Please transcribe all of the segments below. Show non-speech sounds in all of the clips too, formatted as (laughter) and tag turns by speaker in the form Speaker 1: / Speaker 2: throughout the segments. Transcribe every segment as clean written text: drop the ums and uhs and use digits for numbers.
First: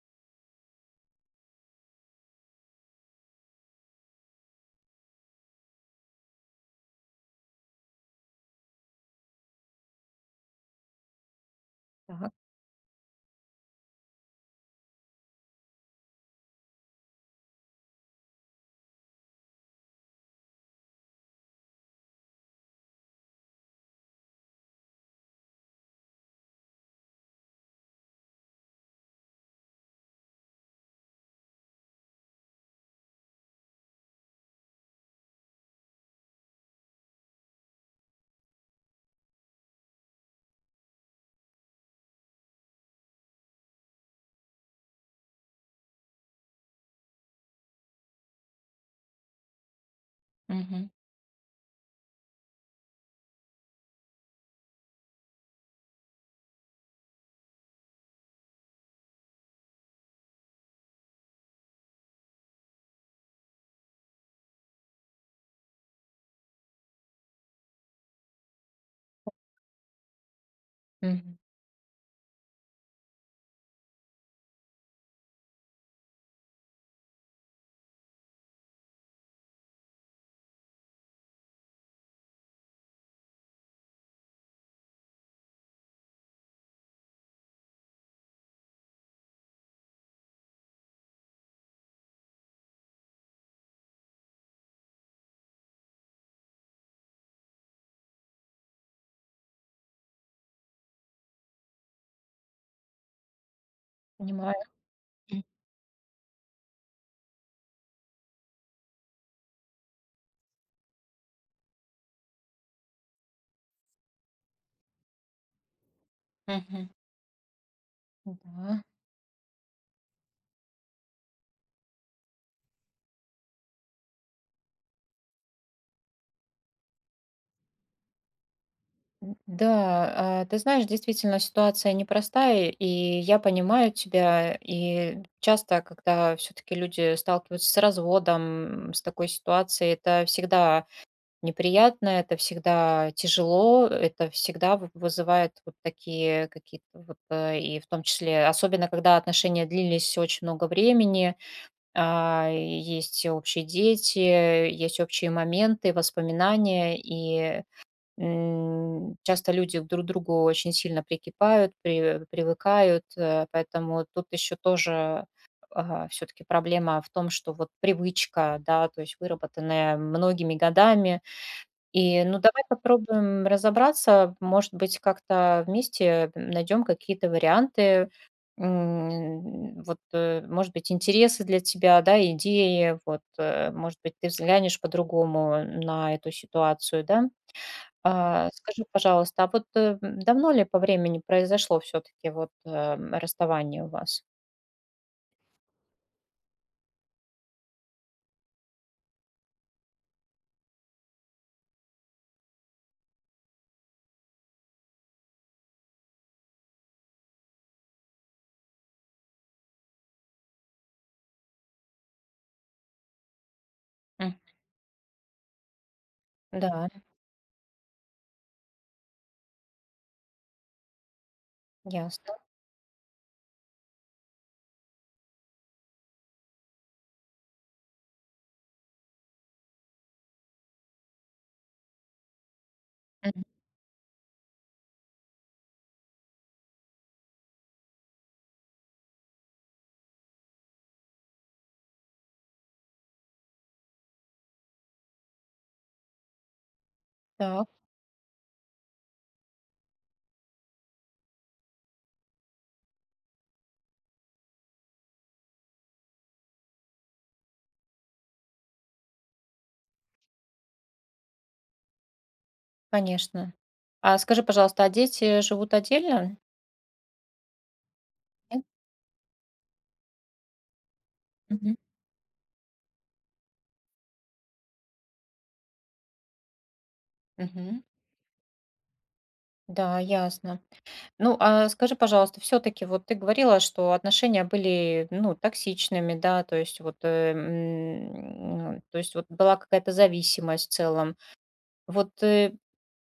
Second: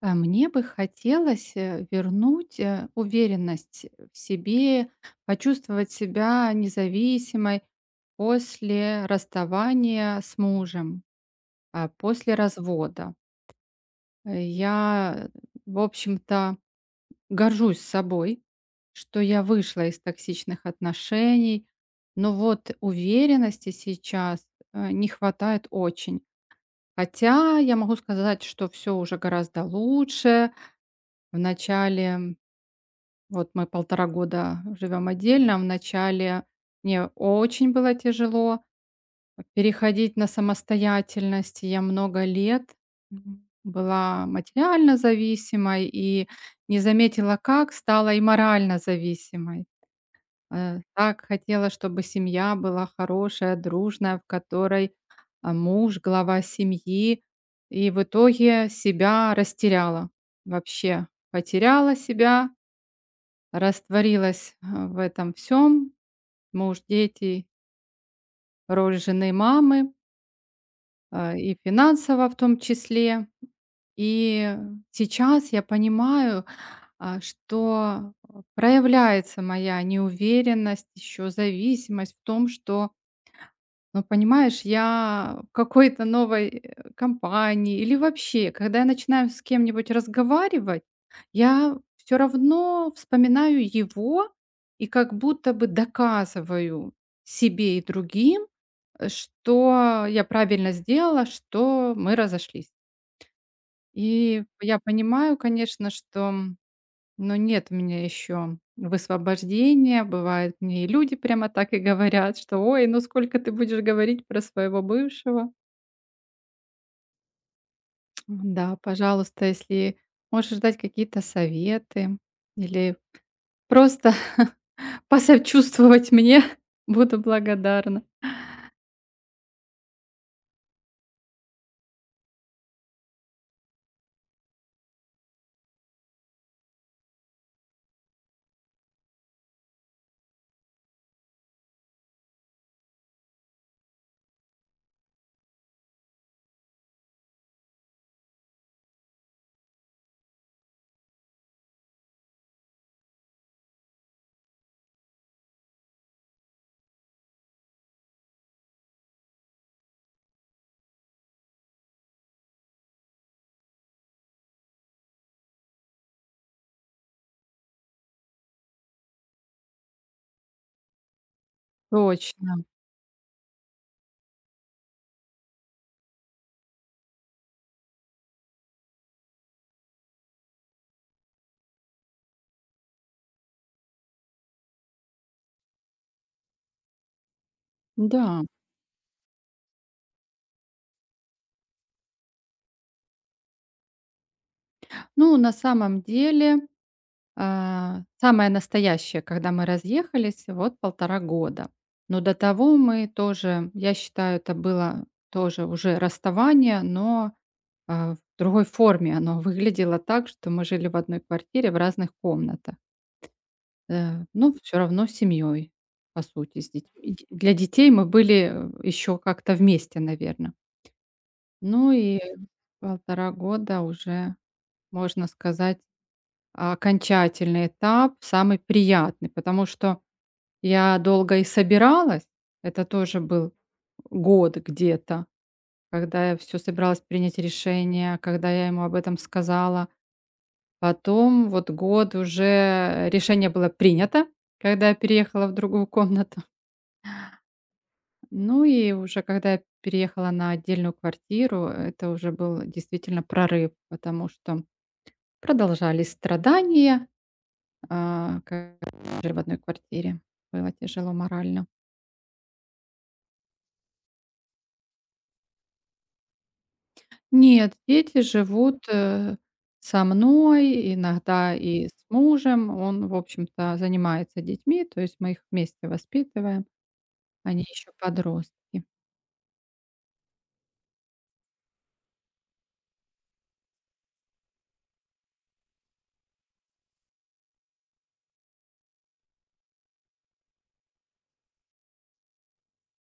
Speaker 1: А мне бы хотелось, вернуть, уверенность в себе, почувствовать себя независимой после расставания с мужем,
Speaker 2: Так.
Speaker 1: после развода. Я, в общем-то, горжусь собой, что я вышла из токсичных отношений, но вот уверенности сейчас, не хватает очень. Хотя я могу сказать, что все уже гораздо лучше. В начале Вот мы 1,5 года живем отдельно. Вначале мне очень было тяжело переходить на самостоятельность. Я много лет, была материально зависимой и не заметила, как стала и морально зависимой.
Speaker 2: Мгм.
Speaker 1: Так хотела, чтобы семья была хорошая, дружная, в которой, глава семьи. И в итоге себя растеряла вообще. Потеряла себя. Растворилась в этом всем муж, дети, роль жены, мамы,
Speaker 2: Мгм.
Speaker 1: и финансово в том числе. И сейчас я понимаю, что, проявляется моя неуверенность, еще зависимость в том, что. Но понимаешь, я в какой-то новой компании или вообще, когда я начинаю с кем-нибудь разговаривать, я все равно вспоминаю его и как будто бы доказываю себе и другим, что я правильно сделала, что мы разошлись. И
Speaker 2: Понимаю.
Speaker 1: я понимаю,
Speaker 2: М,
Speaker 1: конечно, что, но нет у меня еще высвобождения. Бывает, мне и люди прямо так и говорят, что: "Ой, ну сколько ты будешь говорить про своего бывшего?"
Speaker 2: мгм.
Speaker 1: Да,
Speaker 2: Да.
Speaker 1: пожалуйста, если можешь дать какие-то советы или просто (laughs) посочувствовать мне, (laughs) буду благодарна.
Speaker 2: Ты знаешь, действительно ситуация непростая, и я понимаю тебя, и часто, когда все-таки люди сталкиваются с разводом, с такой ситуацией, это всегда неприятно, это всегда тяжело, это всегда вызывает вот такие какие-то вот, и в том числе, особенно когда отношения длились очень много времени. А, есть общие дети, есть общие моменты, воспоминания, и, часто люди друг к другу очень сильно прикипают, привыкают, поэтому тут еще тоже, все таки проблема в том, что вот привычка, да, то есть выработанная многими годами, и, ну,
Speaker 1: Точно,
Speaker 2: давай попробуем разобраться. Может быть, как-то вместе найдем какие-то варианты. М, Вот, может быть, интересы для тебя, да, идеи. Вот, может быть, ты взглянешь по-другому на эту ситуацию, да.
Speaker 1: да.
Speaker 2: А, Скажи, пожалуйста, а вот давно ли по времени произошло все-таки вот расставание у вас?
Speaker 1: Ну, на самом деле, самое настоящее, когда мы разъехались, вот 1,5 года. Но до того мы тоже, я считаю, это было тоже уже расставание, но, в другой форме оно выглядело так, что мы жили в одной квартире в разных комнатах.
Speaker 2: М,
Speaker 1: Но все равно семьей, по сути, с
Speaker 2: Да,
Speaker 1: детьми. Д Для детей мы были, еще как-то вместе, наверное. Ну и
Speaker 2: ясно.
Speaker 1: 1,5 года уже, можно сказать, окончательный этап, самый приятный, потому что я долго и собиралась. Это тоже
Speaker 2: Мгм.
Speaker 1: был год где-то, когда я все собиралась принять решение, когда я ему об этом сказала. Потом вот год уже решение было принято, когда я переехала в другую комнату.
Speaker 2: Так,
Speaker 1: Ну и уже когда я переехала на отдельную квартиру, это уже был действительно прорыв, потому что продолжались страдания, как жили в одной квартире. Было тяжело морально.
Speaker 2: конечно. А скажи, пожалуйста, а дети живут отдельно?
Speaker 1: Нет, дети живут, со мной, иногда
Speaker 2: Нет?
Speaker 1: и с мужем. Он, в общем-то, занимается детьми, то есть мы их вместе воспитываем. Они
Speaker 2: Мгм.
Speaker 1: еще подростки.
Speaker 2: Да, ясно. Ну, а скажи, пожалуйста, все-таки вот ты говорила, что отношения были, ну, токсичными, да, то есть вот, то есть вот была какая-то зависимость в целом. Вот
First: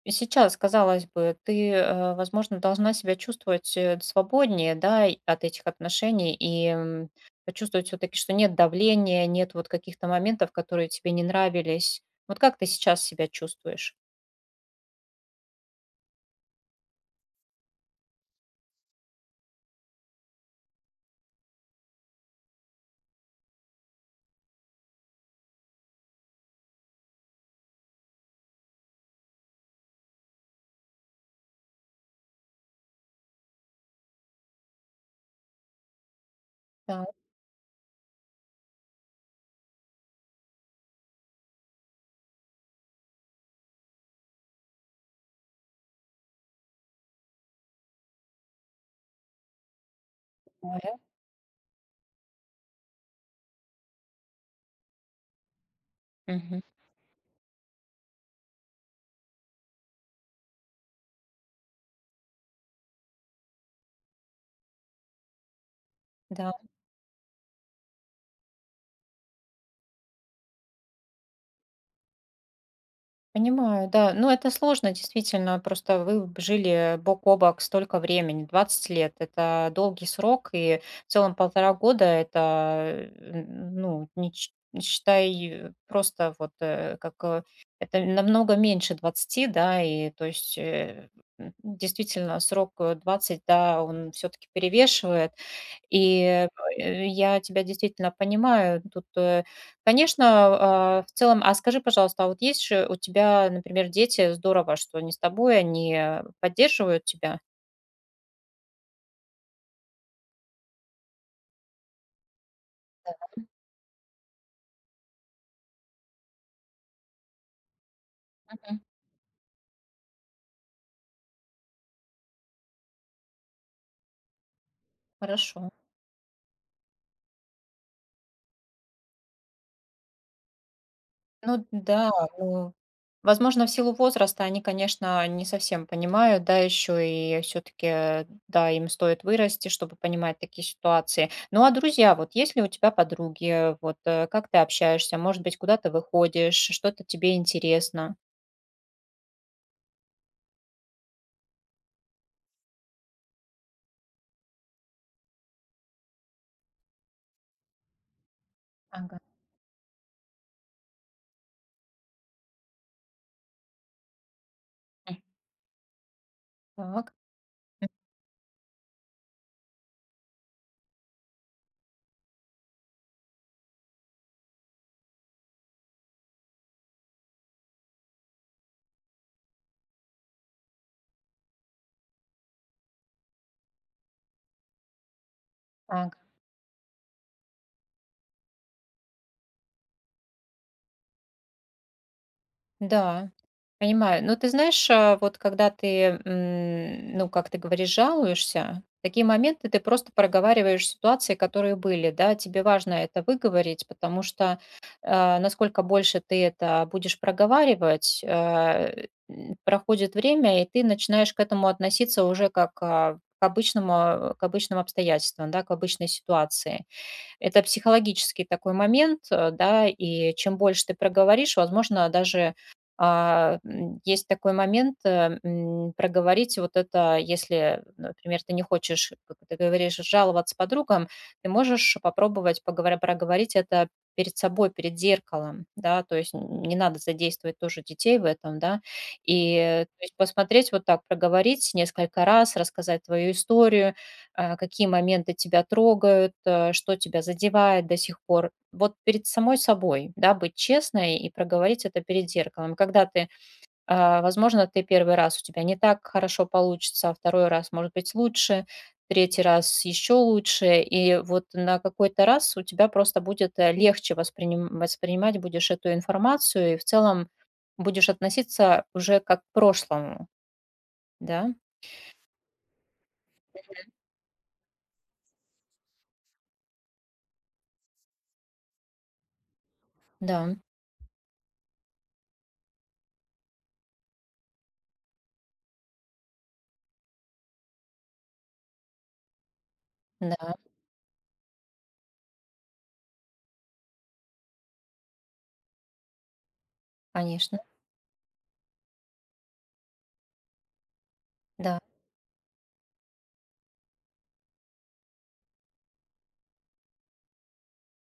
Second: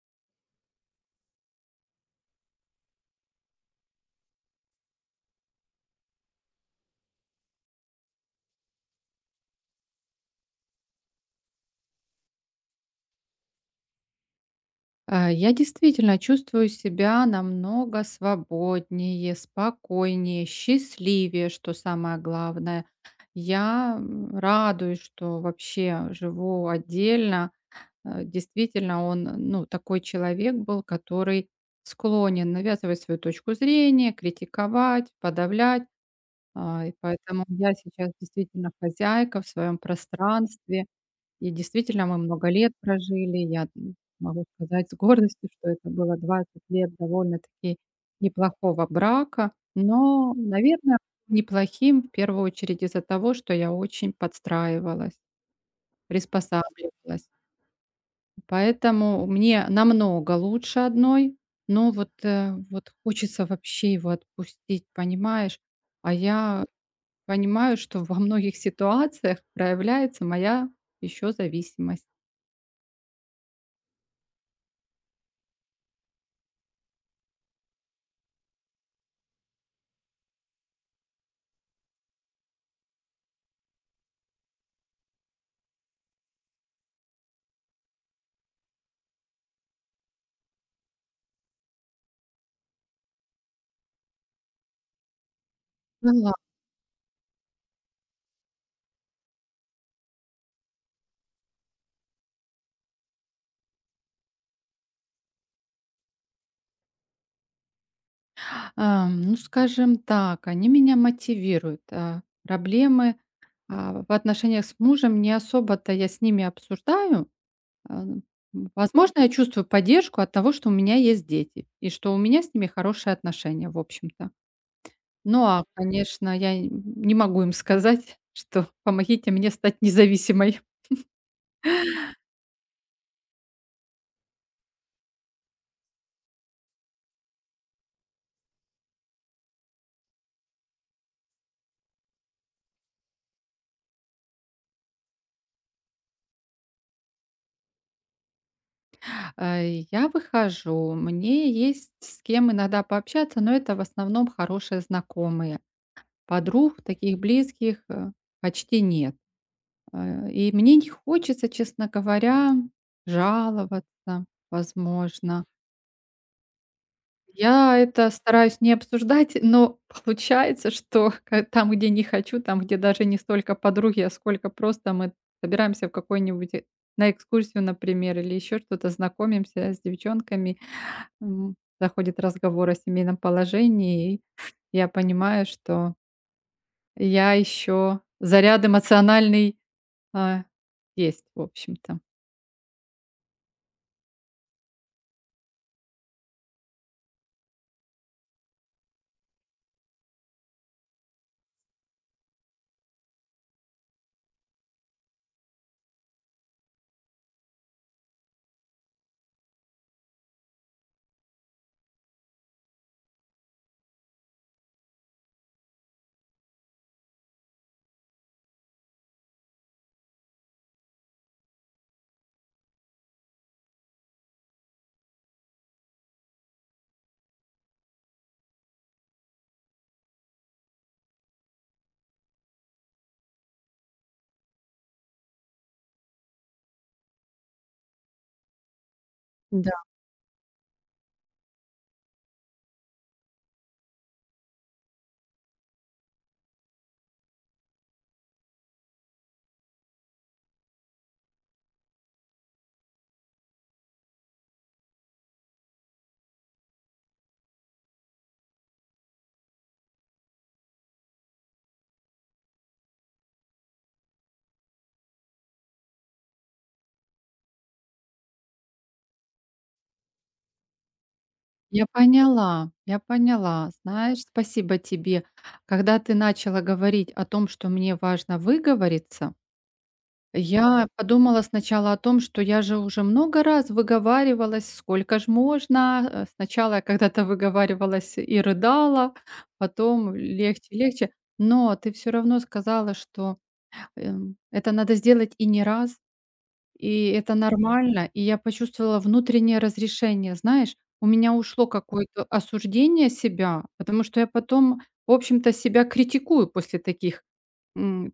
Speaker 2: сейчас, казалось бы, ты, возможно, должна себя чувствовать свободнее, да, и от этих отношений и почувствовать все-таки, что нет давления, нет вот каких-то моментов, которые тебе не нравились. Вот как ты сейчас себя чувствуешь?
Speaker 1: Я действительно чувствую себя намного свободнее, спокойнее, счастливее, что самое главное. Я, радуюсь, что вообще живу отдельно. Действительно, он, ну, такой человек был, который склонен навязывать свою точку зрения, критиковать, подавлять. И
Speaker 2: Да,
Speaker 1: поэтому я сейчас действительно хозяйка в своем пространстве. И действительно, мы много лет прожили. Я, могу сказать с гордостью, что это было 20 лет довольно-таки неплохого брака. Но,
Speaker 2: понимаю.
Speaker 1: наверное, неплохим в первую очередь из-за того, что я очень подстраивалась,
Speaker 2: Мгм.
Speaker 1: приспосабливалась. Поэтому мне намного лучше одной, но вот, вот хочется вообще его отпустить, понимаешь? А
Speaker 2: Да.
Speaker 1: я понимаю, что во многих ситуациях проявляется моя еще зависимость.
Speaker 2: Понимаю, да. Ну, это сложно, действительно. Просто вы жили бок о бок столько времени, 20 лет. Это долгий срок, и в целом 1,5 года это, ну, не считай, просто вот это намного меньше 20, да, и то есть действительно срок 20, да, он все-таки перевешивает,
Speaker 1: Поняла.
Speaker 2: и, я тебя действительно понимаю. Тут, конечно, в целом. А скажи, пожалуйста, а вот есть же у тебя, например, дети? Здорово, что они с тобой, они поддерживают тебя?
Speaker 1: Ну, скажем так, они меня мотивируют. Проблемы
Speaker 2: Да.
Speaker 1: в отношениях с мужем не особо-то я с ними обсуждаю. а, м,
Speaker 2: Мгм.
Speaker 1: Возможно, я чувствую поддержку от того, что у меня есть дети и что у меня с ними хорошие отношения, в общем-то. Ну,
Speaker 2: Хорошо.
Speaker 1: конечно, я не могу им сказать, (laughs) что помогите мне стать независимой.
Speaker 2: Ну да, ну, возможно, в силу возраста они, конечно, не совсем понимают, да, еще и все-таки, да, им стоит вырасти, чтобы понимать такие ситуации. Ну а друзья, вот есть ли у тебя подруги, вот как ты общаешься, может быть, куда ты выходишь, что-то тебе интересно?
Speaker 1: Я выхожу, мне есть с кем иногда пообщаться, но это в основном хорошие знакомые. Подруг таких близких, почти нет.
Speaker 2: Ага.
Speaker 1: И мне не хочется, честно говоря, жаловаться,
Speaker 2: М,
Speaker 1: возможно.
Speaker 2: Так.
Speaker 1: Я
Speaker 2: М,
Speaker 1: это стараюсь не обсуждать, но получается, что (laughs) ка там, где не хочу, там, где даже не столько подруги, а сколько просто мы собираемся в какой-нибудь, на экскурсию, например, или еще что-то, знакомимся с девчонками, м, заходит разговор о семейном положении, и я понимаю, что
Speaker 2: Ага.
Speaker 1: я еще заряд эмоциональный, а, есть, в общем-то.
Speaker 2: Да, понимаю. Но ты знаешь, вот когда ты, ну, как ты говоришь, жалуешься, в такие моменты ты просто проговариваешь ситуации, которые были, да, тебе важно это выговорить, потому что насколько больше ты это будешь проговаривать, проходит время, и ты начинаешь к этому относиться уже как к обычному, к обычным обстоятельствам, да, к обычной ситуации. Это психологический такой момент, да, и чем больше ты проговоришь, возможно, даже есть такой момент проговорить вот это, если, например, ты не хочешь, как ты говоришь, жаловаться подругам, ты можешь попробовать проговорить это перед собой, перед зеркалом, да, то есть не надо задействовать тоже детей в этом, да, и то есть посмотреть вот так, проговорить несколько раз, рассказать твою историю, какие моменты тебя трогают, что тебя задевает до сих пор. Вот перед самой собой, да, быть честной и проговорить это перед зеркалом. Когда ты, возможно, ты первый раз у тебя не так хорошо получится, а второй раз, может быть, лучше, третий раз еще лучше, и вот на какой-то раз у тебя просто будет легче воспринимать будешь эту информацию, и в целом будешь относиться уже как к прошлому, да?
Speaker 1: Я поняла, я поняла. Знаешь, спасибо тебе. Когда ты начала говорить о том, что мне важно выговориться,
Speaker 2: Да,
Speaker 1: я подумала сначала о том, что я же уже много раз выговаривалась, сколько ж можно. Сначала я когда-то выговаривалась и рыдала, потом
Speaker 2: да,
Speaker 1: легче, легче. Но ты все равно сказала, что это надо сделать и не раз. И это
Speaker 2: конечно,
Speaker 1: нормально. И я почувствовала внутреннее разрешение. Знаешь, у меня ушло
Speaker 2: да,
Speaker 1: какое-то осуждение себя, потому что я потом, в общем-то, себя критикую после таких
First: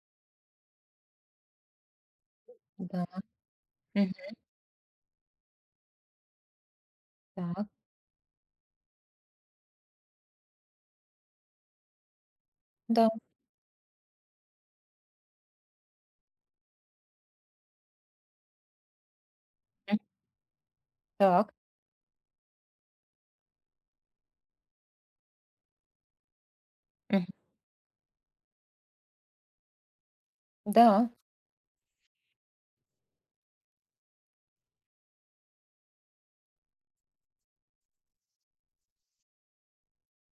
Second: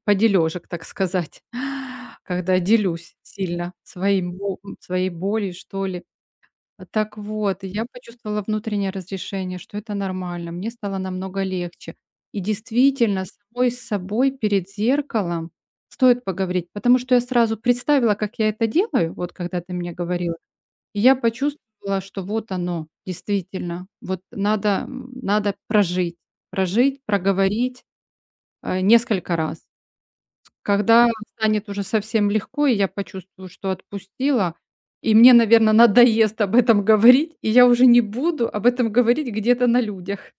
Speaker 1: подележек, так сказать, (laughs) когда
Speaker 2: да.
Speaker 1: делюсь сильно своим, своей болью, что ли. Так вот,
Speaker 2: Так,
Speaker 1: и я почувствовала внутреннее разрешение, что это нормально. Мне стало намного легче. И
Speaker 2: да.
Speaker 1: действительно, самой с собой перед зеркалом стоит поговорить, потому что я сразу представила, как я это делаю, вот когда ты мне
Speaker 2: М,
Speaker 1: говорила, и я
Speaker 2: так.
Speaker 1: почувствовала, что вот оно, действительно, вот надо, надо прожить, прожить,
Speaker 2: Мгм.
Speaker 1: проговорить, несколько раз. Когда
Speaker 2: Да.
Speaker 1: станет уже совсем легко, и я почувствую, что отпустила, и мне, наверное, надоест об этом говорить, и я уже не буду об этом говорить где-то на людях.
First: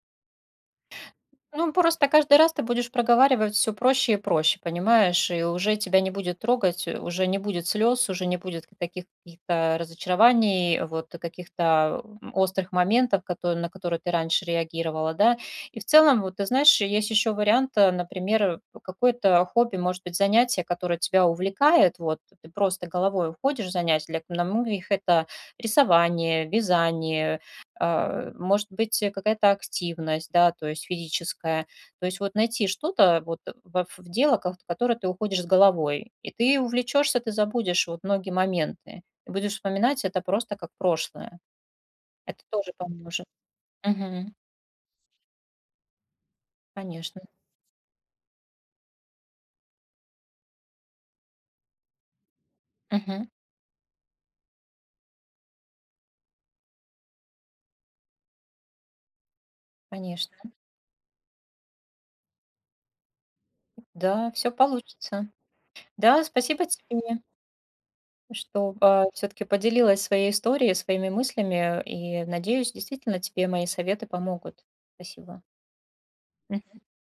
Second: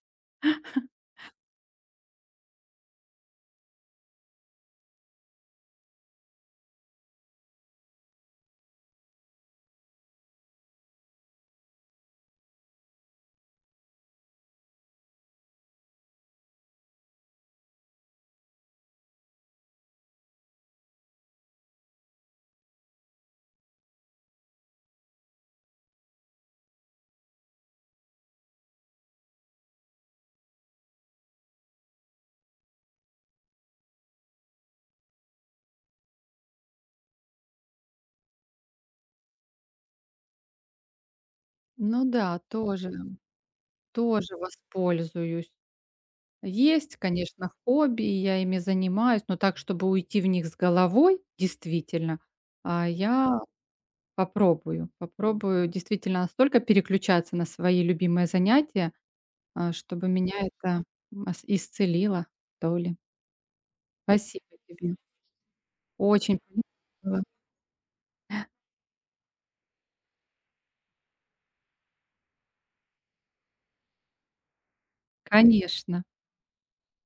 Speaker 2: Ну, просто каждый раз ты будешь проговаривать все проще и проще, понимаешь? И уже тебя не будет трогать, уже не будет слез, уже не будет таких каких-то разочарований, вот каких-то, острых моментов, которые на которые ты раньше реагировала, да. И в целом, вот ты знаешь, есть еще вариант, например, какое-то хобби, может быть, занятие, которое тебя увлекает. Вот ты просто головой уходишь в занятие. Для на многих это рисование, вязание, может быть, какая-то активность, да, то есть физическая. То есть вот найти что-то вот в дело, в которое ты уходишь с головой, и ты увлечешься, ты забудешь вот многие моменты. И будешь вспоминать это просто как прошлое.
Speaker 1: Ну да,
Speaker 2: Это тоже
Speaker 1: тоже
Speaker 2: поможет. Мгм.
Speaker 1: воспользуюсь. Есть,
Speaker 2: Конечно.
Speaker 1: конечно, хобби, и я ими занимаюсь, но так, чтобы уйти в них с головой, действительно,
Speaker 2: Мгм.
Speaker 1: я попробую. Попробую действительно настолько переключаться на свои любимые занятия, чтобы меня
Speaker 2: Конечно.
Speaker 1: это, ис исцелило, то ли.
Speaker 2: Да,
Speaker 1: Спасибо
Speaker 2: все
Speaker 1: тебе.
Speaker 2: получится. Да,
Speaker 1: Очень полезно
Speaker 2: спасибо тебе,
Speaker 1: было.
Speaker 2: что все-таки поделилась своей историей, своими мыслями, и надеюсь, действительно тебе мои советы помогут. Спасибо.
Speaker 1: Конечно.